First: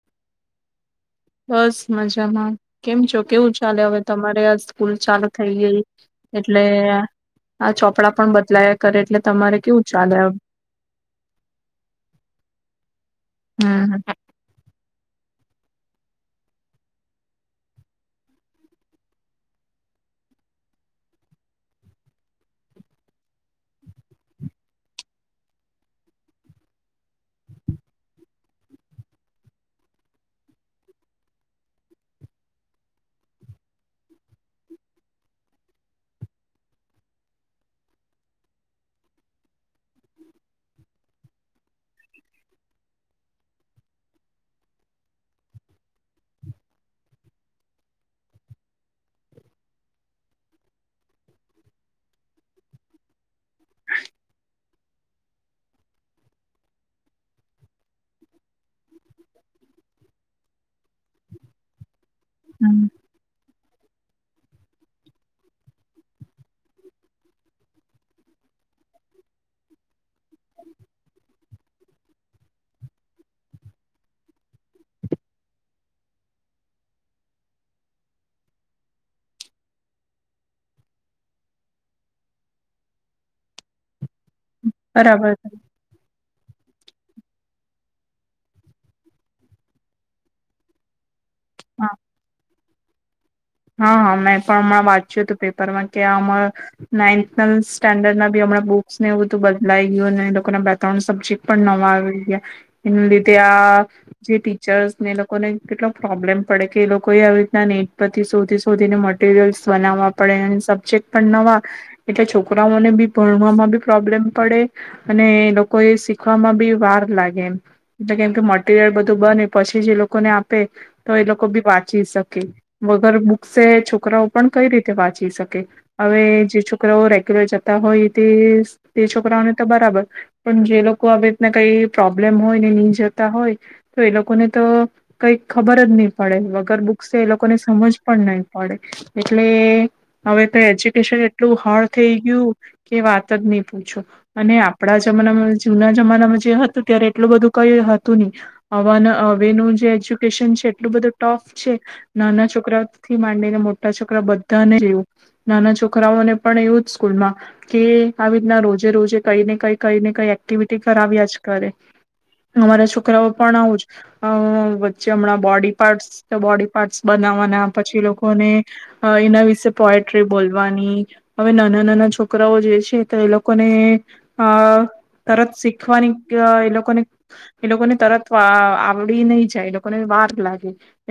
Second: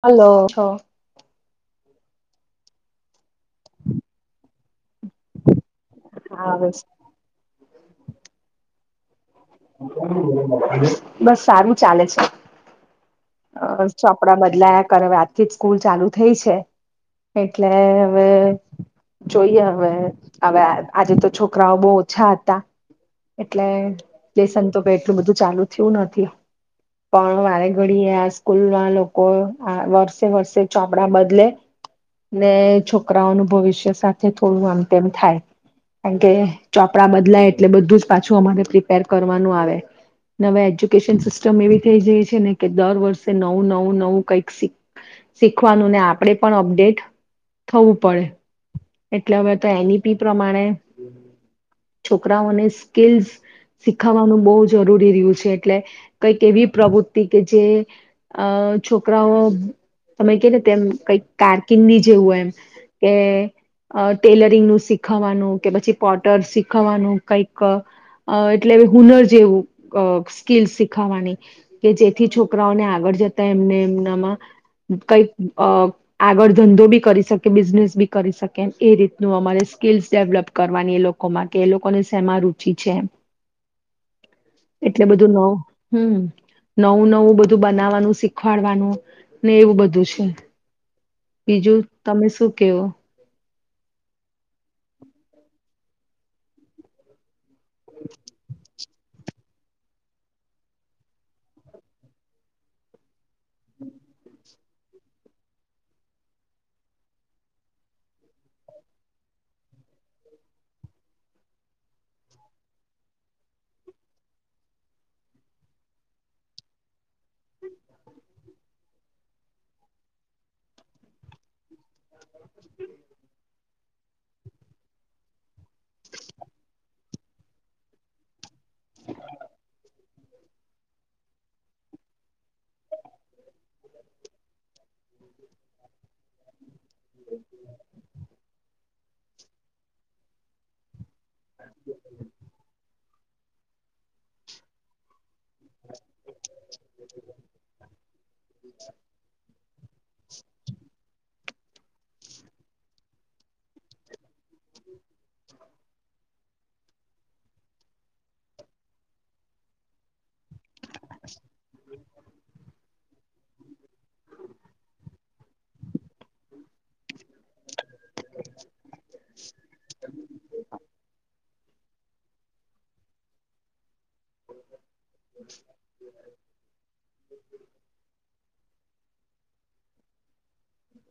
Hello હ. બસ મજામાં કેમ છો કેવું ચાલે હવે તમારે આ સ્કૂલ ચાલુ થઈ ગઈ? હા એટલે બસ આ ચોપડા પણ બદલાયા કરે એટલે તમારે કેવું ચાલે [unintelligible] બસ સારું ચાલે છે. અ હમ ચોપડા બદલાયા કરે હવે આજથી જ સ્કૂલ ચાલુ થઈ છે, એટલે હવે જોઈએ હવે હવે આજે તો છોકરાઓ બહુ ઓછા હતા, એટલે લેસન તો એટલું બધું ચાલુ થયું નથી, પણ વારે ઘ ડિયે આ સ્કૂલ ના લોકો આ વર્ષે વર્ષે ચોપડા બદલે, ને છોકરાઓનું ભવિષ્ય સાથે થોડું આમ તેમ થાય, કારણકે ચોપડા બદલાય એટલે બધું જ પાછું અમારે પ્રિપેર કરવાનું આવે, નવે એજ્યુકેશન સિસ્ટમ એવી થઈ જાય છે ને કે દર વર્ષે નવું નવું નવું કંઈક શીખ શીખવાનું ને આપણેે પણ અપડેટ થવું પડે, એટલે હવે તો એનેપી પ્રમાણે, છોકરાઓને સ્કીલસ શીખાવાનું બહુ જ જરૂરી રહ્યું છે એટલે, કઈક એવી પ્રવૃત્તિ કે જે, અ છોકરાઓ તમે કે ને તેમ કઈક કારકિનની જેવું એમ, હમ કે અ ટેલરિંગનું શીખવાનું કે પછી પોટર શીખવાનું કઈક અ એટલે હુનર જેવું અ સ્કીલ શીખવાની. કે જેથી છોકરાઓને આગળ જતા એમને એમનામાં કઈક અ આગળ ધંધો બી કરી શકે બિઝનેસ બી કરી શકે એ રીતનું અમારે સ્કીલ્સ ડેવલપ કરવાની એ લોકો માટે કે એ લોકોને શેમાં રુચિ છે. એટલે બરાબર બધું ન હમ. નવું નવું બધું બનાવવાનું શીખવાડવાનું ને એવું બધું છે. બીજું હા તમે શું કેવો હા હા મેં પણ હમણાં વાંચ્યું હતું પેપરમાં, કે આમા નાઇથ ફર્સ્ટ સ્ટાન્ડર્ડ ના બી હમણાં બુક બૂક્સ ને એવું બધું બદલાઈ ગયું. ને એ લોકો ના બે ત્રણ સબ્જેક્ટ પણ નવા આવી ગયા. હિન્દી ત્યા જેટી પિક્ચરસ ને એ લોકોને કેટલો પ્રોબ્લેમ પડે કે એ લોકો એ આવી રીતના નેટ પર શોધી શોધીને મટરિયલ્સ બનાવવા પડે અને સબ્જેક્ટ પણ નવા એટલે છોકરાઓને બી ભણવામાં બી પ્રોબ્લેમ પડે અને એ લોકો એ શીખવામાં બી વાર લાગે જોકે એટલે કેમકે મટીરિયલ બધું બને પછી જે એ લોકોને આપે તો એ લોકો બી વાંચી શકે. વગર બુક્સે છોકરાઓ પણ કઈ રીતે વાંચી શકે? હવે જે છોકરાઓ રે રેગ્યુલર જતા હોય તે છોકરાઓને તો બરાબર પણ જે લોકો આવી રીતના કઈ પ્રોબ્લેમ હોય નહી જતા હોય તો એ લોકોને તો કઈ ખબર જ નહી પડે વગર બુક્સ એ લો સમજ પણ નહી પડે. એટલે હવે તો એજુકેશન એટલું હાર્ડ થઈ ગયું કે વાત જ નહી પૂછો અને આપણા જમાનામાં જુના જમાનામાં જે હતું ત્યારે એટલું બધું કઈ હતું ની હવન અ હવેનું જે એજ્યુકેશન છે એટલું બધું ટફ ચેક નાના છોકરાઓ થી માંડીને મોટા છોકરા બધા ને જ એવું. નાના છોકરાઓને પણ એવું જ સ્કૂલમાં કે આવી રીતના રોજે રોજે કઈ ને કઈ કઈ ને કઈ એક્ટિવિ કે કરાવ્યા જ કરે. અમારા છોકરાઓ પણ આવુંજ અહ વચ્ચે હમણાં બોડી પાર્ટસ બોડી પાર્ટ્સ બનાવવાના. પછી લોકોને અ એના વિશે પોયટ્રી બોલવાની. હવે નાના નાના છોક છોકરાઓ જે છે તો એ લોકોને અહ તરત શીખવાની એ લોકોને એ લોકોને તરત અહ આવડી નઈ જાય લોકોને વાર લાગે.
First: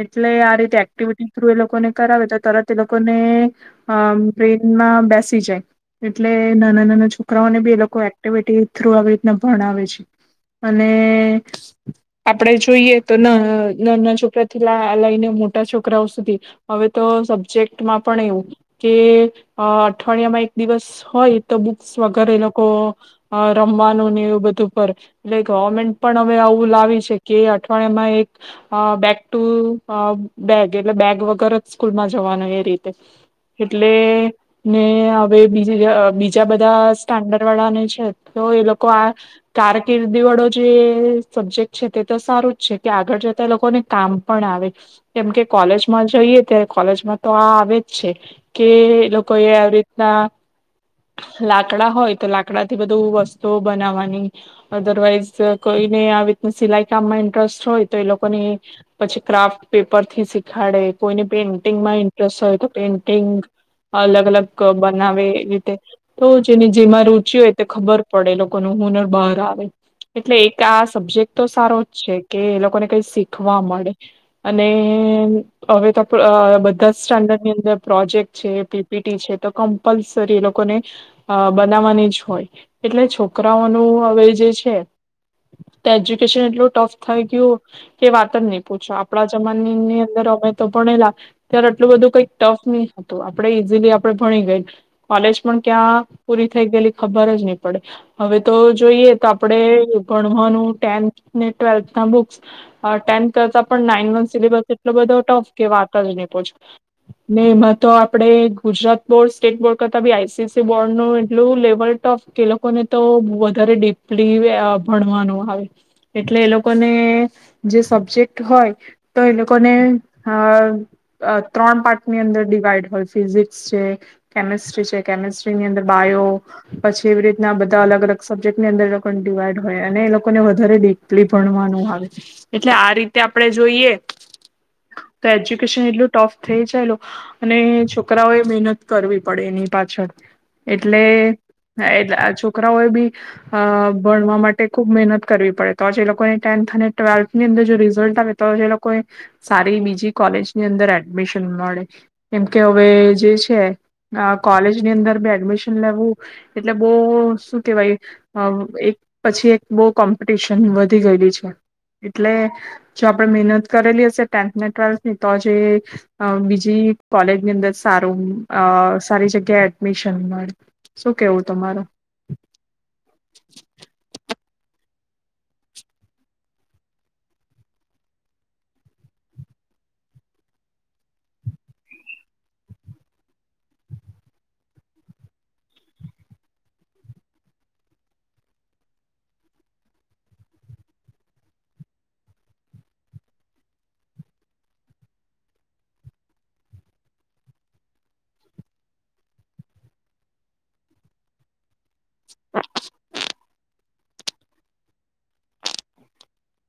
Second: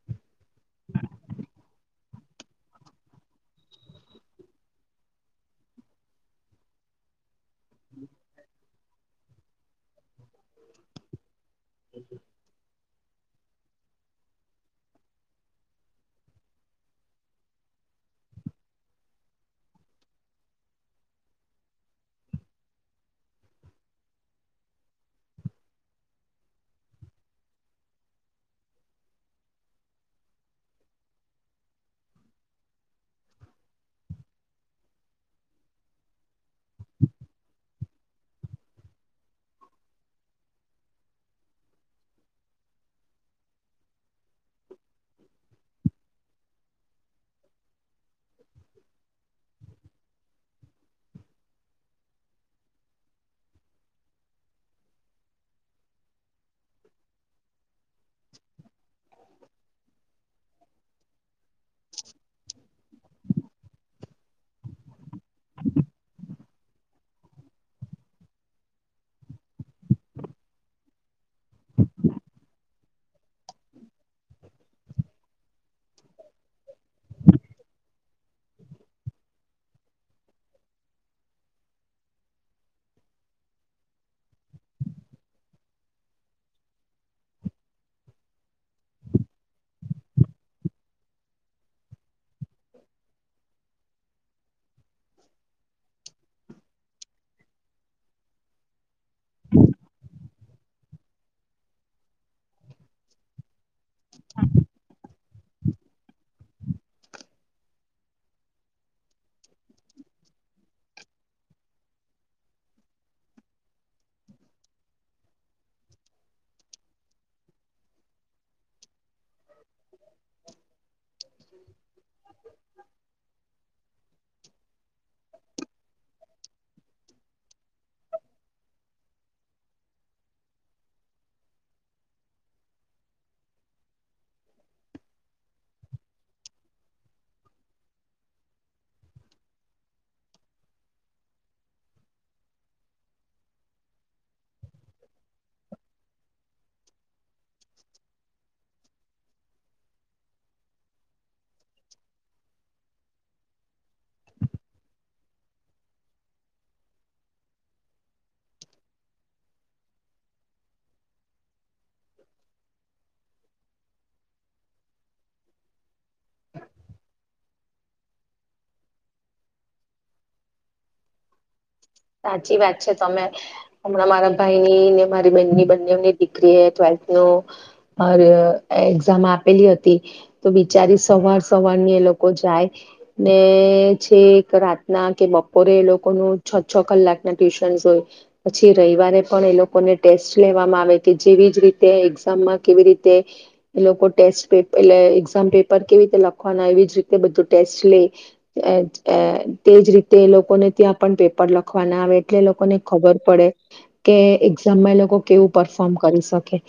એટલે આ એક્ટિવિટી થ્રુ એ લોકો ને કરાવે તો તરત એ લોકોને અહ ટ્રેનમાં બેસી જાય એટલે નાના નાના છોક- રાઓને બી એ લોકો એક્ટિવિટી થ્રુ આવી રીતના ભણાવે છે. અને આપણે જોઈએ તો ના નાના છોકરાથી લા લઈને મો મોટા છોકરાઓ સુધી. હવે તો સબ્જેક્ટમાં પણ એવું કે અ અઠવાડિયામાં એક દિવસ હોય તો બુક્સ વગર એ લોકો અ રમવાનું ને એવું બધું પર એટલે ગવર્મેન્ટ પણ હવે આવું લાવી છે કે અઠવાડિયામાં એક અ બેક ટુ અ બેગ એટલે બેગ વગર જ સ્કૂલમાં જવાનું એ રીતે, એટલે ને હવે બી બીજા બધા સ્ટાન્ડર્ડ વાળા ને છે તો એ લોકો આ, કારકિર્દી વાળો જે સબજેક્ટ છે તે તો સારું જ છે કે આગળ જતા એ લોકોને કામ પણ આવે. કેમકે કોલેજમાં જઈએ ત્યારે કોલેજમાં તો આ આવે જ છે, કે લોકો એ આવી રીતના, લાકડા હોય તો લાકડાથી બધું વસ્તુઓ બનાવવાની, અદરવાઈઝ કોઈને આવી સિલાઈ કામમાં ઇન્ટરેસ્ટ હોય તો એ લોકોને પછી ક્રાફ્ટ પેપર થી શીખાડે કોઈને પેઇન્ટિંગમાં ઇન્ટરેસ્ટ હોય તો પેઇન્ટિંગ, અલગ અલગ બનાવે એ રીતે, તો જેની જેમાં રુચિ હોય તે ખબર પડે લોકોનું હુનર બહાર આવે, એટલે એક આ સબ્જેક્ટ તો સારો જ છે કે એ લોકોને કઈ શીખવા મળે. અને અહ હવે તો આપણે અહ બધા સ્ટાન્ડર્ડ ની અંદર પ્રોજેક્ટ છે પી પી ટી છે તો કમ્પલસરી એ લોકોને, બનાવવાની જ હોય, એટલે છોકરાઓનું હવે જે છે એજ્યુકેશન એટલું ટફ થઈ ગયું, કે વાત જ નહી પૂછો. આપણા જમાનની અંદર અમે ભણેલાં, ત્યારે આટલું બધું કઈક ટફ નહી હતું આપણે ઈઝીલી આપણે ભણી ગયા, કોલેજ પણ ક્યાં પૂરી થઈ ગયેલી ખબર જ નહી પડે, હવે તો જોઈએ તો આપણે ભણવાનું ટેન્થ ને, ટ્વેલ્થ ના બુક્સ ટેન્થ કરતાં પણ નાઇન વ સિલેબસ એટલો બધો ટફ કે વાત જ નહી પુછો, ને એમાં તો આપડે ગુજરાત બોર્ડ સ્ટેટ બોર્ડ કરતા B I C C board ન એટલું લેવલ ટફ કે એ લોકોને તો વધારે ડીપલી ભણવાનું આવે, એટલે એ લોકોને જે સબ્જેક્ટ હોય તો એ લોકોને ત્રણ પાર્ટની અંદર ડિવાઈડ હોય ફિઝિક્સ છે, કેમિસ્ટ્રી છે, કેમિસ્ટ્રીની અંદર બાયો પછી એવી રીતના બધા અલગ અલગ સબ્જેક્ટની અંદર લોકોને ડિવાઈડ હોય અને એ લોકોને વધારે દેપલી ભણવાનું આવે, એટલે આ રીતે આપણે જોઈએ, તો એજ્યુકેશન એટલું ટફ થઈ જાયલો, અને છોકરાઓએ મહેનત કરવી પડે એની પાછળ, એટલે છોકરાઓએ બી, ભણવા માટે ખુબ મહેનત કરવી પડે તોજ એ લોકોને ટેન્થ અને ટ્વેલ્થની અંદર જો રીઝલ્ટ‌ આવે તો એ લોકો, સારી બીજી કોલેજની અંદર એડમિશન મળે, કેમકે હવે જે છે કોલેજની અંદર એડમિશન લેવું, એટલે બહ શું કેવાય, એક પછી એક બહ કોમ્પિટિશન વધી ગયેલી છે. એટલે મહેનત કરેલી હશે ટેન્થ ને ટ્વેલ્થ ની તો જે, બીજી કોલેજની અંદર સારું સારી જગ્યાએ એડમિશન મળે, શું કેવું તમારૂ? સાચી વાત છે તમે, હમણાં મારાં ભાઈની ને મારી બની બંનેની દીકરી એ ટ્વેલ્થ નું, એક્ઝામ આપેલી હતી, તો બિચારી સવાર સવારની એ લોકો જાય, ને છે એક રાતના કે બપોરે એ લોકો નું છ છ કલાકના ટ્યુશન્સ હોય, પછી રવિવારે પણ એ લોકોને ટેસ્ટ લેવામાં આવે કે જેવી જ રીતે એક્ઝામમાં કેવી રીતે, એ લોકો ટેસ્ટ એટ એક્ઝામ પેપર કેવી રીતે લખવાનાય એવી જ રીતે બધું ટેસ્ટ લે, તેજ રીતે એ લોકોને ત્યાં પણ પેપર લખ ખવાના આવે. એટલે લોકો ને ખબર પડે. કે એક્ઝામમાં એ લોકો કેવું પરફોર્મ કરી શકે,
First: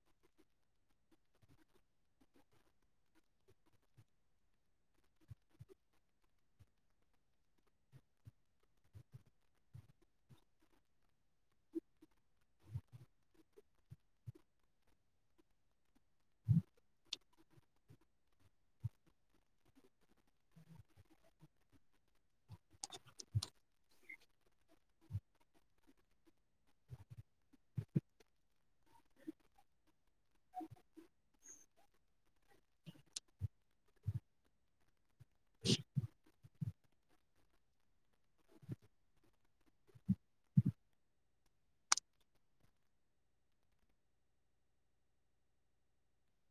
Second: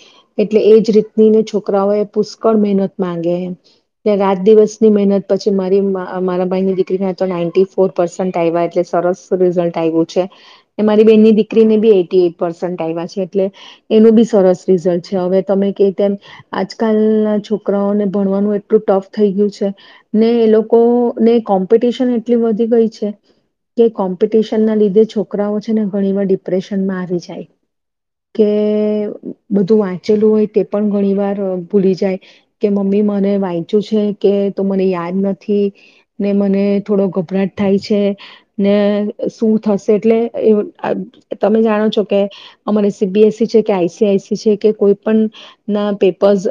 એટલે એજ રીતનીને છોકરાઓ એ પુષ્કળ મહેનત માંગે, રાત દિવસની મહેનત પછી મારી મારા ભાઈની દીકરીને તો નાઈન્ટી ફોર પર્સન્ટ આવ્યા એટલે સરસ રિઝલ્ટ આવ્યું છે, બેનની દીકરીને બી એઈટી એઈટી આવ્યા છે એટલે, એનું બી સરસ રીઝલ્ટ છે, હવે તમે કે તેમ આજકાલ ના છોકરાઓને ભણવાનું એટલું ટફ થઈ ગયું છે, ને એ લોકોને કોમ્પિટશન એટલી વધી ગઈ છે, કે કોમ્પ ટીશન ના લીધેના લીધે છોકરાઓ છે ને ઘણી વાર ડિપ્રેશનમાં આવી જાય, કે બધું વાંચેલું હોય તે પણ ઘણી વાર ભૂલી જાય, કે મમ્મી મને વાંચ્યું છે કે તો મને યાદ નથી, ‌ ને મને થોડો ગભરાટ થાય છે, ને શું થશે એટલે તમે જાણો છો કે, અમારે સી બી એસ સી છે કે આઈ સી આઈ સી છે કે કોઈ પણ, ના પેપર્સ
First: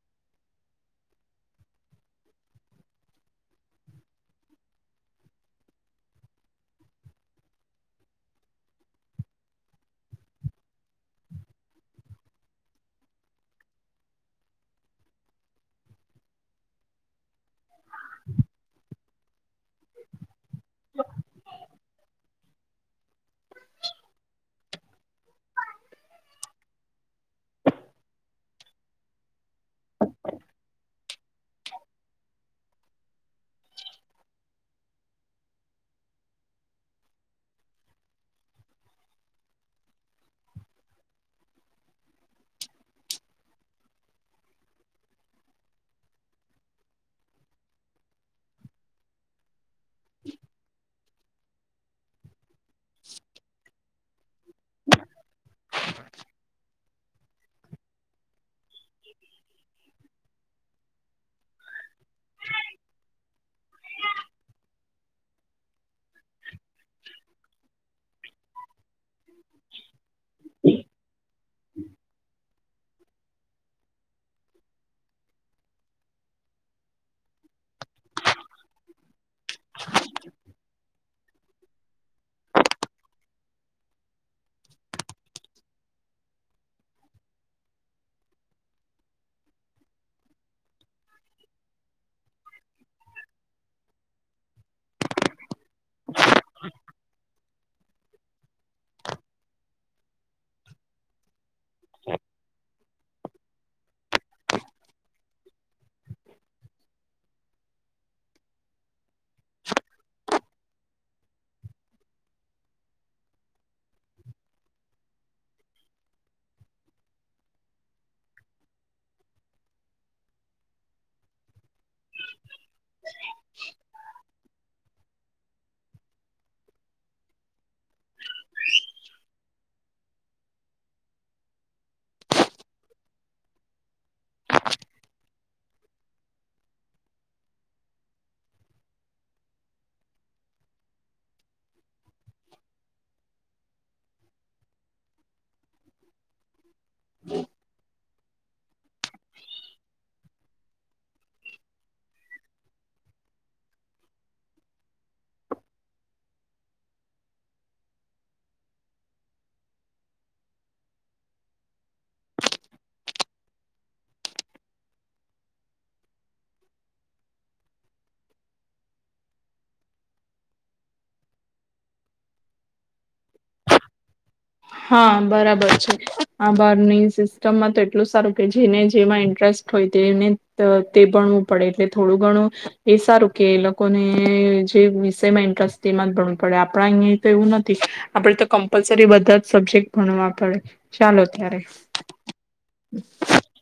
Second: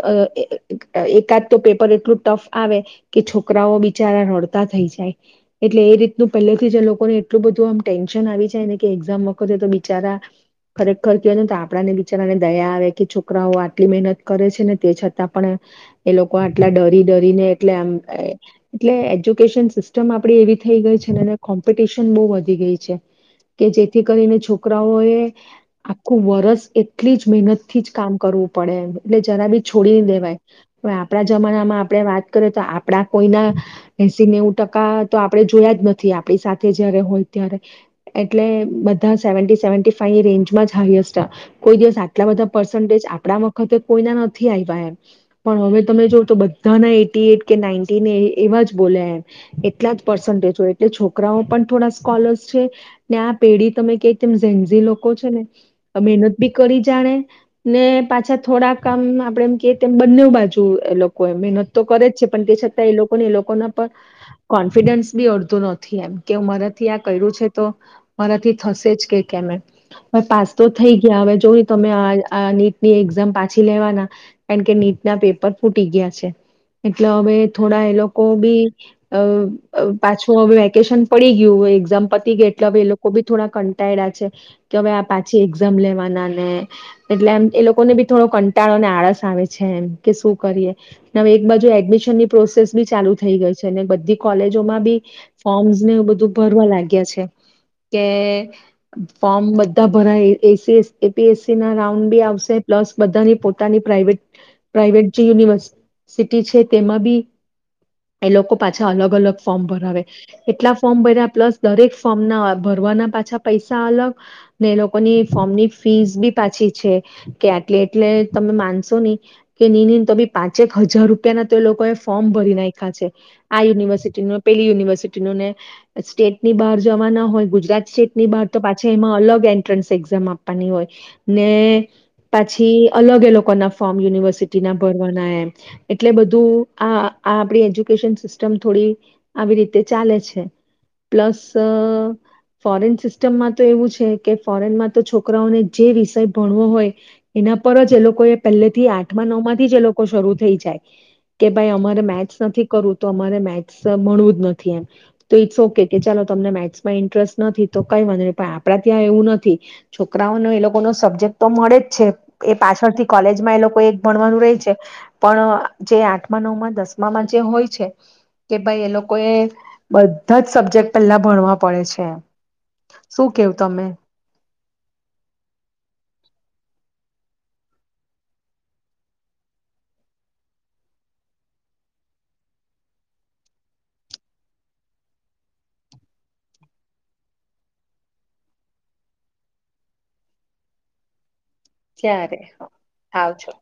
એકાદ તો પેપર એટલું ટફ આવે કે છોકરાઓ બિચારા રડતા થઈ જાય, એટલે એ રીતનું પહેલેથી જે લોકોને એટલું બધું આમ ટેન્શન આવી જાયને કે એક્ઝામ વખતે તો બિચારા, ખરેખર હોય ને તો આપણાને બિચારાને દયા આવે કે છોકરાઓ આટલી મહેનત કરે છે ને તે છતાં પણ, એ લોકો આટલા ડરી ડરી ને‌ એટલે આમ એજુકેશન સિસ્ટમ આપ એવી થઈ ગઈ છે ને કોમ્પિટશન‌ વધી ગઈ છે, કે જેથી કરીને છોકરાઓ એ, આખું વરસ એટલી જ મહેનત થી જ કામ કરવું પડે એટલે જરા બી છોડી ન‌ દેવાય, હવે આપણા જમાનામાં આપણે વાત કરીએ તો આપણા કોઈના, એસી નેવું ટકા તો આપણે જોયા જ નથી આપણી સાથે જ્યારે હોય ત્યારે, એટલે બધાં સેવન્ટી સેવન્ટી ફાઈ ની રેન્જમાં જ હાએસ્ટ, કોઈ દિવસ આટલા બધાં પર્સન્ટેજ ‌ આપણાં વખતે કોઈના નથી આવ્યાં, એમ પણ હવે તમે જો તો બધાનાં એઈટી એઈટી કે નાઈન્ટી ને એવાં જ બોલ્યા એમ. એટલા જ પર્સન્ટેજ હોય એટલે છોકરી છોકરાઓ પણ થોડા સ્કોલર્સ છે, ‌ ને આ પેઢી તમે ક તેમ ઝનઝી લોકો છે ને આ મહેનત બી કરી જાણે, ને પાછા થોડાંક કામ આપડે એમ કેર તેમ બંને બાજુ એ લોકો ક મહેનત તો કરે જ છે. પણ તે છતાં એ લોકોને એ લોકોના પર કોન્ફિડન્સ બી અડધું ન થી એમ કે ‌મારા થી ‌આ કર્યું છે તો મારાથી થશે જ કે કેમે. હવે પાસ તો થઈ ગયા હવે જો. તમે આ આ નીટની એક્ઝામ પાછી લેવાના કારણ કે, નીટ ના પેપર ફૂટી ગયા છે એટલે હવે થોડા એ લોકો બી અ અ પાછો હવે કેશન પડી ગયું એક્ઝામ પતી ગઈ એટલે હવે એ લોકો બી થોડા કંટાળ્યા છે કે, હવે આ પાછી એક્ઝામ લેવાનાને એટલે એમ એ લોકોને બી થોડો કંટાળોને આળસ આવે છે એમ, કે શું કરીએ હવે એક બાજુ એડમિશન ની પ્રોસેસ બી ચાલુ થઈ ગઈ છે‌. મેં બધી કોલેજોમાં બી ફોર્મ્સ ને બધું ભરવા લાગ્યા છે. કે ફોર્મ બધા ભરાય એ S S A P S ના રાઉન્ડ બી આવશે પ્લસ બધાની પોતાની પ્રાઇવેટ પ્રાઇવેટ જે યુનિવર્સિટી છે તેમાં બી એ લોકો પાછા અલગ અલગ ફોર્મ ભરાવે. એટલા ફોર્મ ભર્યા, પ્લસ દરેક ફોર્મના ભરવાના પાછા પૈસા અલગ ને એ લોકોની ફોર્મની ફીસ બી પાછી છે કે આટલે એટલે તમે માનશો ની કે ની ની તો બી પાંચેક હજાર રૂપિયાના તો એ લોકોએ ફોર્મ ભરી નાય્ખા છે, આ યુનિવર્સિટી ને પેલી યુનિવર્સિટી. [unintelligible] સ્ટેટની બહાર જવાના હોય ગુજરાત સ્ટેટની બહાર તો પાછી એમાં અલગ એન્ટ્રન્સ એક્ઝામ આપવાની હોય ને પાછી અલગ એ લોકોના ફોર્મ યુનિવર્સિટીના ભરવાના એમ એટલે બધું આ આ આપડી એજ્યુકેશન સિસ્ટમ થોડી આવી રી તે ચાલે છે, પ્લસ અ ફોરેન સિસ્ટમમાં તો એવું છે કે ફોરેનમાં તો છોકરાઓને જે વિષય ભણવો હોય એના પર જ એ લો લોકોએ પેલ્લેથી આઠમા નવમાંથી જ એ લોકો શરૂ થઈ જાય કે ભાઈ અમારે મેથ્સ નથી કરવું, તો અમારે મેથ્સ મળવું ન થી એમ, તો ઈટ્સ ઓ કે કે ચાલો તમને મેથ્સમાં ઇન્ટરેસ્ટ નથી, તો કંઈ વાંધ ની પણ આપડા ત્યાં એવું નથી, છોકરાઓનો એ લોકોનો સબ્જેક્ટ તો મળે જ છે એ પાછળથી કોલેજમાં એ લોકો એક ભણવાનું રેય છે, પણ જે આઠમા નવમાં દસમામાં જે હોય છે કે ભાઈ એ લોકો એ બધા જ સબ્જેક્ટ પેલ્લા ભણવા પડે છે, શું કેવું તમે? હા બરાબર છે આ બહારની સિસ્ટમમાં તો એટલું સારું કે જેને જેમાં ઇન્ટરેસ્ટ હોય તેને ત તે ભણવું પડે એટલે થોડું ઘણું એ સારું કે એ લોકોને જે વિષયમાં ઇન્ટરેસ્ટ તેમાં જ ભણવું પડે, આપણા અઈયે તો એવું નથી, આપણેે તો કમ્પલસરી બધા જ સબ્જેક્ટ ભણવા પડે, ચાલો ત્યારે ત્યારે આવજો.